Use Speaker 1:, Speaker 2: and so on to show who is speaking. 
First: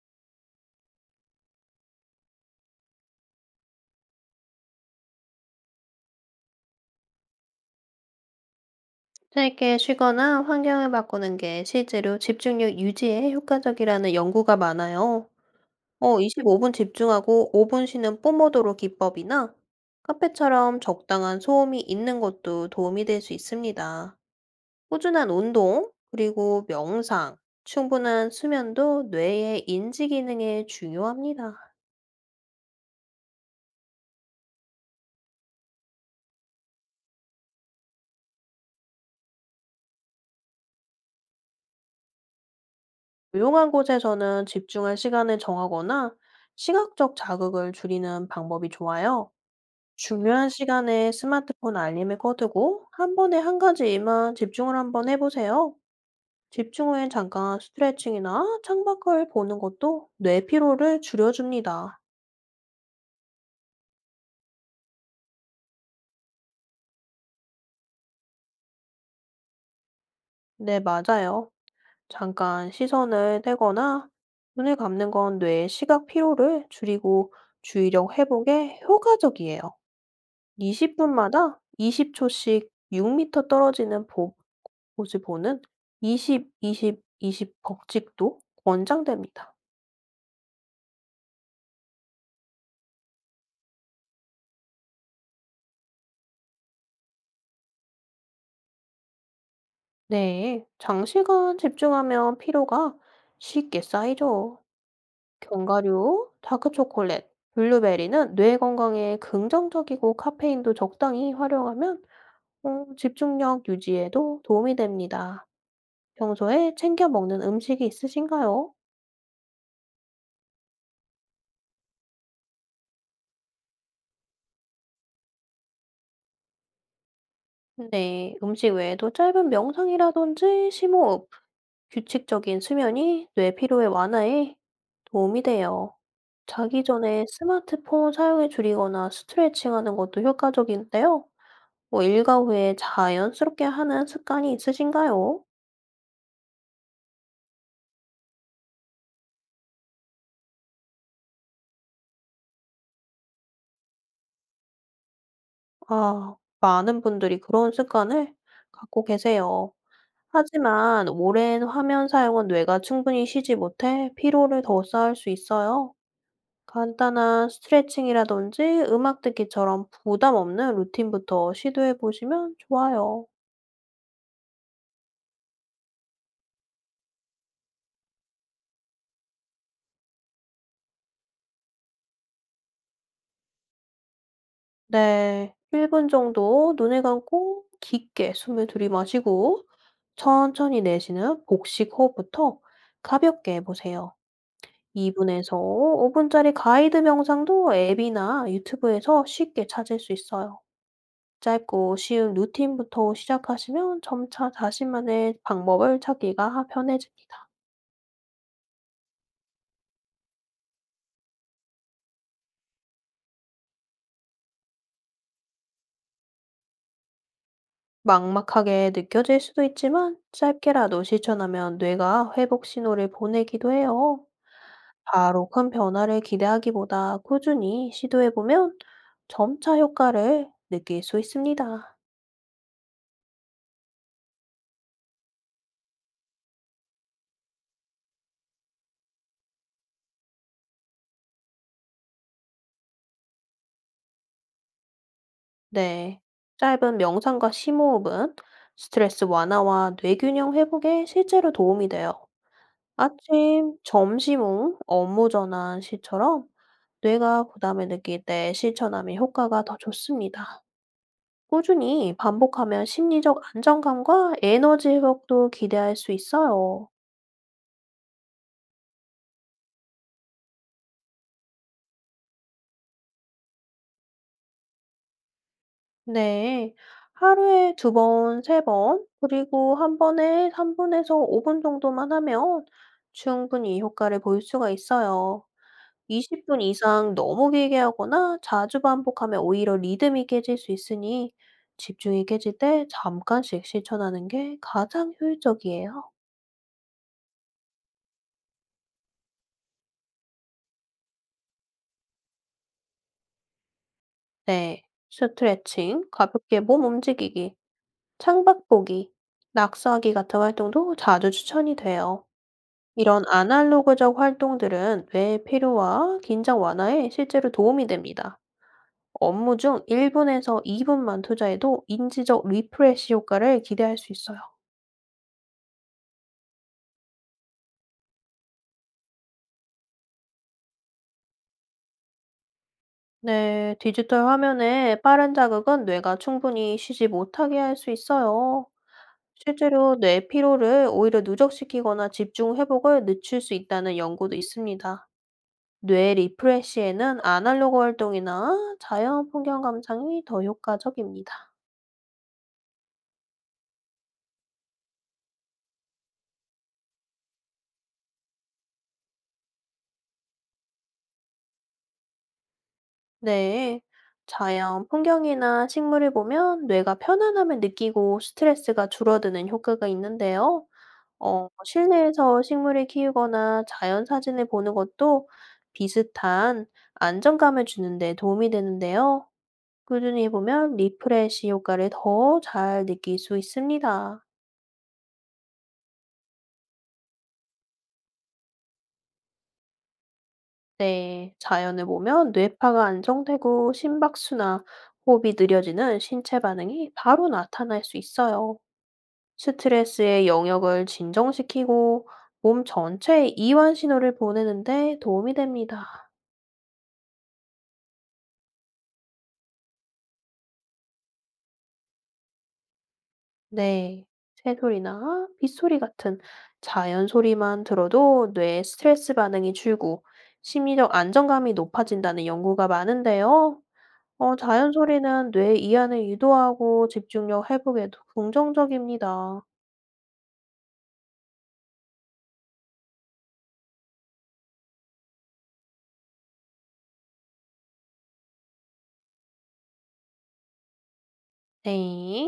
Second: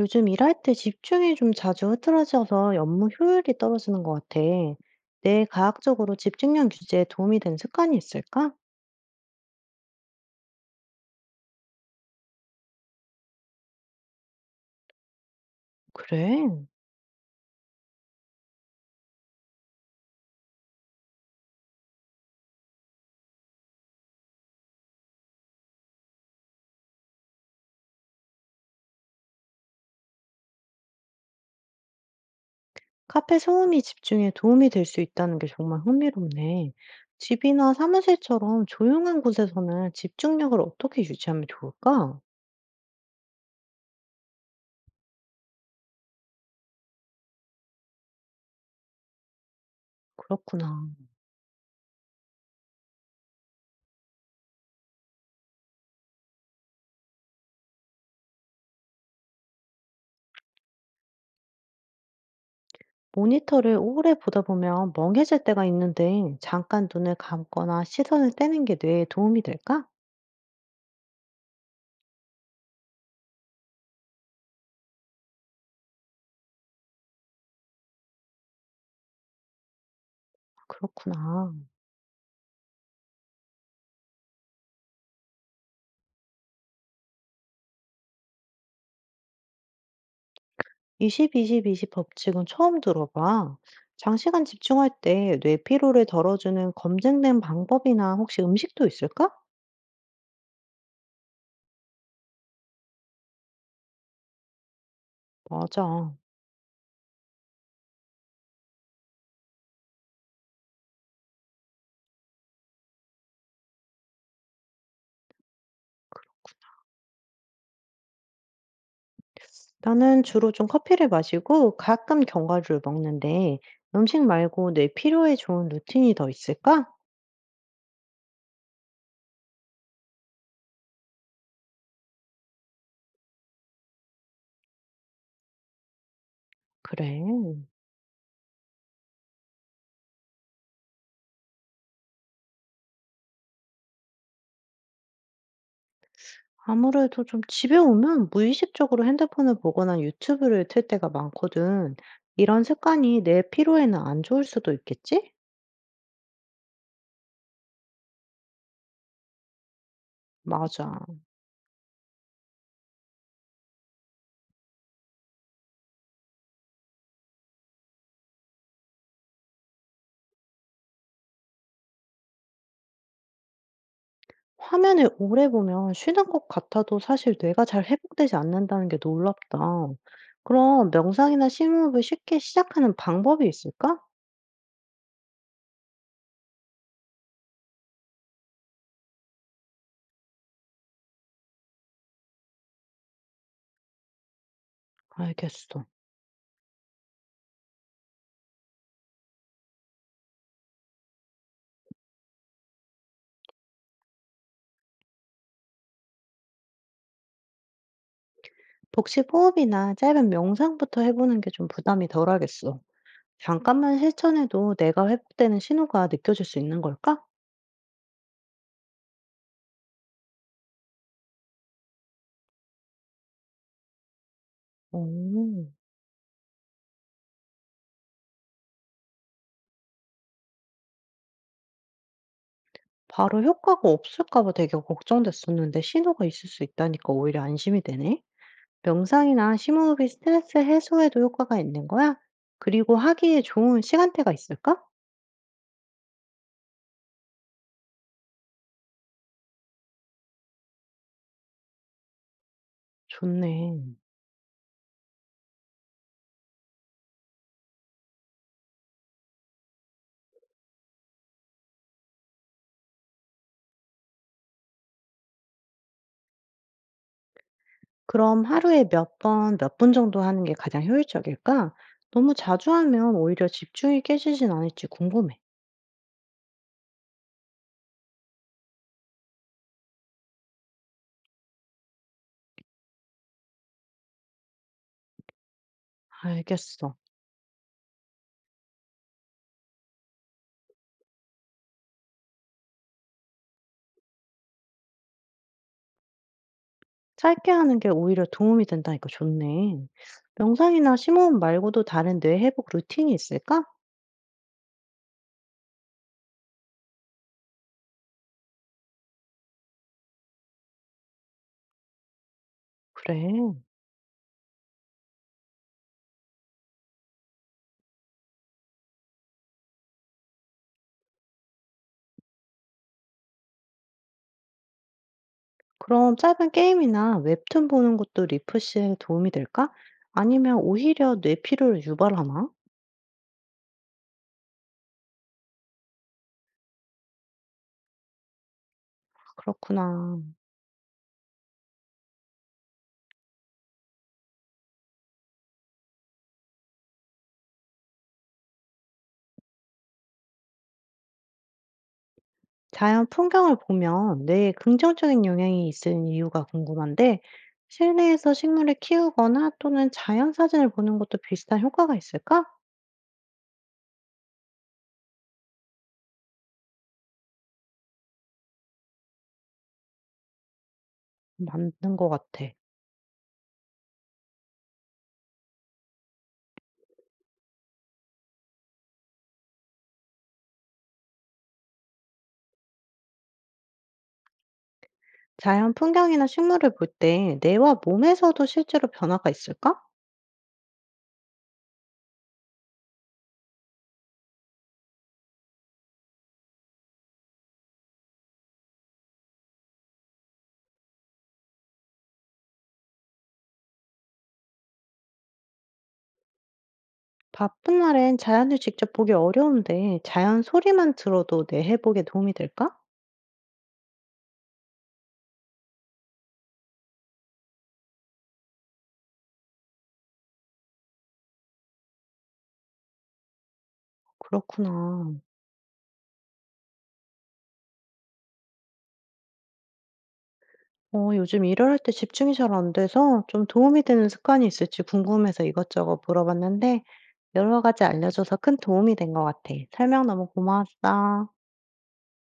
Speaker 1: 요즘 일할 때 집중이 좀 자주 흐트러져서 업무 효율이 떨어지는 것 같아. 뇌 과학적으로 집중력 유지에 도움이 되는 습관이 있을까?
Speaker 2: 짧게 쉬거나 환경을 바꾸는 게 실제로 집중력 유지에 효과적이라는 연구가 많아요.
Speaker 1: 그래.
Speaker 2: 25분 집중하고 5분 쉬는 뽀모도로 기법이나 카페처럼 적당한 소음이 있는 것도 도움이 될 수 있습니다. 꾸준한 운동, 그리고 명상, 충분한 수면도 뇌의 인지 기능에 중요합니다.
Speaker 1: 카페 소음이 집중에 도움이 될 수 있다는 게 정말 흥미롭네. 집이나 사무실처럼 조용한 곳에서는 집중력을 어떻게 유지하면 좋을까?
Speaker 2: 조용한 곳에서는 집중할 시간을 정하거나 시각적 자극을 줄이는 방법이 좋아요. 중요한
Speaker 1: 그렇구나.
Speaker 2: 시간에 스마트폰 알림을 꺼두고 한 번에 한 가지 일만 집중을 한번 해보세요. 집중 후엔 잠깐 스트레칭이나 창밖을 보는 것도 뇌 피로를 줄여줍니다.
Speaker 1: 모니터를 오래 보다 보면 멍해질 때가 있는데 잠깐 눈을 감거나 시선을 떼는 게 뇌에 도움이 될까?
Speaker 2: 네, 맞아요. 잠깐 시선을 떼거나 눈을 감는 건 뇌의 시각 피로를 줄이고 주의력 회복에 효과적이에요.
Speaker 1: 그렇구나.
Speaker 2: 20분마다 20초씩 6m 떨어지는 곳을 보는 20, 20, 20 법칙도 권장됩니다.
Speaker 1: 이0 2 0 2 0 법칙은 처음 들어봐. 장시간 집중할 때 뇌 피로를 덜어주는 검증된 방법이나 혹시 음식도 있을까?
Speaker 2: 네, 장시간 집중하면 피로가 쉽게 쌓이죠.
Speaker 1: 맞아.
Speaker 2: 견과류, 다크초콜릿, 블루베리는 뇌 건강에 긍정적이고 카페인도 적당히 활용하면 집중력 유지에도 도움이 됩니다. 평소에 챙겨 먹는 음식이 있으신가요?
Speaker 1: 나는 주로 좀 커피를 마시고 가끔 견과류를 먹는데 음식 말고 뇌 피로에 좋은 루틴이 더 있을까?
Speaker 2: 네, 음식 외에도 짧은 명상이라든지 심호흡, 규칙적인 수면이 뇌 피로의 완화에 도움이 돼요. 자기 전에
Speaker 1: 그래.
Speaker 2: 스마트폰 사용을 줄이거나 스트레칭하는 것도 효과적인데요. 뭐 일과 후에 자연스럽게 하는 습관이 있으신가요?
Speaker 1: 아무래도 좀 집에 오면 무의식적으로 핸드폰을 보거나 유튜브를 틀 때가 많거든. 이런 습관이 뇌 피로에는 안 좋을 수도 있겠지?
Speaker 2: 아, 많은 분들이 그런 습관을 갖고 계세요.
Speaker 1: 맞아.
Speaker 2: 하지만 오랜 화면 사용은 뇌가 충분히 쉬지 못해 피로를 더 쌓을 수 있어요. 간단한 스트레칭이라든지 음악 듣기처럼 부담 없는 루틴부터 시도해 보시면 좋아요.
Speaker 1: 화면을 오래 보면 쉬는 것 같아도 사실 뇌가 잘 회복되지 않는다는 게 놀랍다. 그럼 명상이나 심호흡을 쉽게 시작하는 방법이 있을까?
Speaker 2: 네. 1분 정도 눈을 감고 깊게 숨을 들이마시고 천천히 내쉬는 복식 호흡부터 가볍게 해 보세요. 2 분에서
Speaker 1: 알겠어.
Speaker 2: 5 분짜리 가이드 명상도 앱이나 유튜브에서 쉽게 찾을 수 있어요. 짧고 쉬운 루틴부터 시작하시면 점차 자신만의 방법을 찾기가 편해집니다.
Speaker 1: 복식 호흡이나 짧은 명상부터 해보는 게 좀 부담이 덜하겠어. 잠깐만 실천해도 내가 회복되는 신호가 느껴질 수 있는 걸까?
Speaker 2: 막막하게 느껴질 수도 있지만 짧게라도 실천하면 뇌가 회복 신호를 보내기도 해요. 바로 큰
Speaker 1: 오,
Speaker 2: 변화를 기대하기보다 꾸준히 시도해보면 점차 효과를 느낄 수 있습니다.
Speaker 1: 바로 효과가 없을까 봐 되게 걱정됐었는데 신호가 있을 수 있다니까 오히려 안심이 되네. 명상이나 심호흡이 스트레스 해소에도 효과가 있는 거야? 그리고 하기에 좋은 시간대가 있을까?
Speaker 2: 네. 짧은 명상과 심호흡은 스트레스 완화와 뇌균형 회복에 실제로 도움이 돼요. 아침,
Speaker 1: 좋네.
Speaker 2: 점심 후 업무 전환 시처럼 뇌가 부담을 느낄 때 실천하면 효과가 더 좋습니다. 꾸준히 반복하면 심리적 안정감과 에너지 회복도 기대할 수 있어요.
Speaker 1: 그럼 하루에 몇 번, 몇 분 정도 하는 게 가장 효율적일까? 너무 자주 하면 오히려 집중이 깨지진 않을지 궁금해.
Speaker 2: 네. 하루에 2 번, 3 번, 그리고 한 번에 3 분에서 5분 정도만 하면 충분히 효과를 볼 수가 있어요. 20분
Speaker 1: 알겠어.
Speaker 2: 이상 너무 길게 하거나 자주 반복하면 오히려 리듬이 깨질 수 있으니 집중이 깨질 때 잠깐씩 실천하는 게 가장 효율적이에요.
Speaker 1: 짧게 하는 게 오히려 도움이 된다니까 좋네. 명상이나 심호흡 말고도 다른 뇌 회복 루틴이 있을까?
Speaker 2: 네. 스트레칭, 가볍게 몸 움직이기, 창밖보기, 낙서하기 같은 활동도 자주 추천이 돼요. 이런
Speaker 1: 그래.
Speaker 2: 아날로그적 활동들은 뇌 피로와 긴장 완화에 실제로 도움이 됩니다. 업무 중 1분에서 2분만 투자해도 인지적 리프레시 효과를 기대할 수 있어요.
Speaker 1: 그럼 짧은 게임이나 웹툰 보는 것도 리프시에 도움이 될까? 아니면 오히려 뇌피로를 유발하나?
Speaker 2: 네, 디지털 화면에 빠른 자극은 뇌가 충분히 쉬지 못하게 할 수 있어요. 실제로
Speaker 1: 그렇구나.
Speaker 2: 뇌 피로를 오히려 누적시키거나 집중 회복을 늦출 수 있다는 연구도 있습니다. 뇌 리프레시에는 아날로그 활동이나 자연 풍경 감상이 더 효과적입니다.
Speaker 1: 자연 풍경을 보면 뇌에 긍정적인 영향이 있는 이유가 궁금한데, 실내에서 식물을 키우거나 또는 자연 사진을 보는 것도 비슷한 효과가 있을까?
Speaker 2: 네. 자연 풍경이나 식물을 보면 뇌가 편안함을 느끼고 스트레스가 줄어드는 효과가 있는데요.
Speaker 1: 맞는 것
Speaker 2: 실내에서
Speaker 1: 같아.
Speaker 2: 식물을 키우거나 자연 사진을 보는 것도 비슷한 안정감을 주는데 도움이 되는데요. 꾸준히 보면 리프레시 효과를 더 잘 느낄 수 있습니다.
Speaker 1: 자연 풍경이나 식물을 볼 때 뇌와 몸에서도 실제로 변화가 있을까?
Speaker 2: 네, 자연을 보면 뇌파가 안정되고 심박수나 호흡이 느려지는 신체 반응이 바로 나타날 수 있어요. 스트레스의 영역을 진정시키고 몸 전체에 이완 신호를 보내는데 도움이 됩니다.
Speaker 1: 바쁜 날엔 자연을 직접 보기 어려운데 자연 소리만 들어도 내 회복에 도움이 될까?
Speaker 2: 네, 새소리나 빗소리 같은 자연 소리만 들어도 뇌 스트레스 반응이 줄고 심리적 안정감이 높아진다는 연구가 많은데요. 자연
Speaker 1: 그렇구나.
Speaker 2: 소리는 뇌 이완을 유도하고 집중력 회복에도 긍정적입니다.
Speaker 1: 요즘 일을 할 때 집중이 잘 안 돼서 좀 도움이 되는 습관이 있을지 궁금해서 이것저것 물어봤는데 여러 가지 알려줘서 큰 도움이 된 것 같아. 설명 너무 고마웠어.
Speaker 2: 네.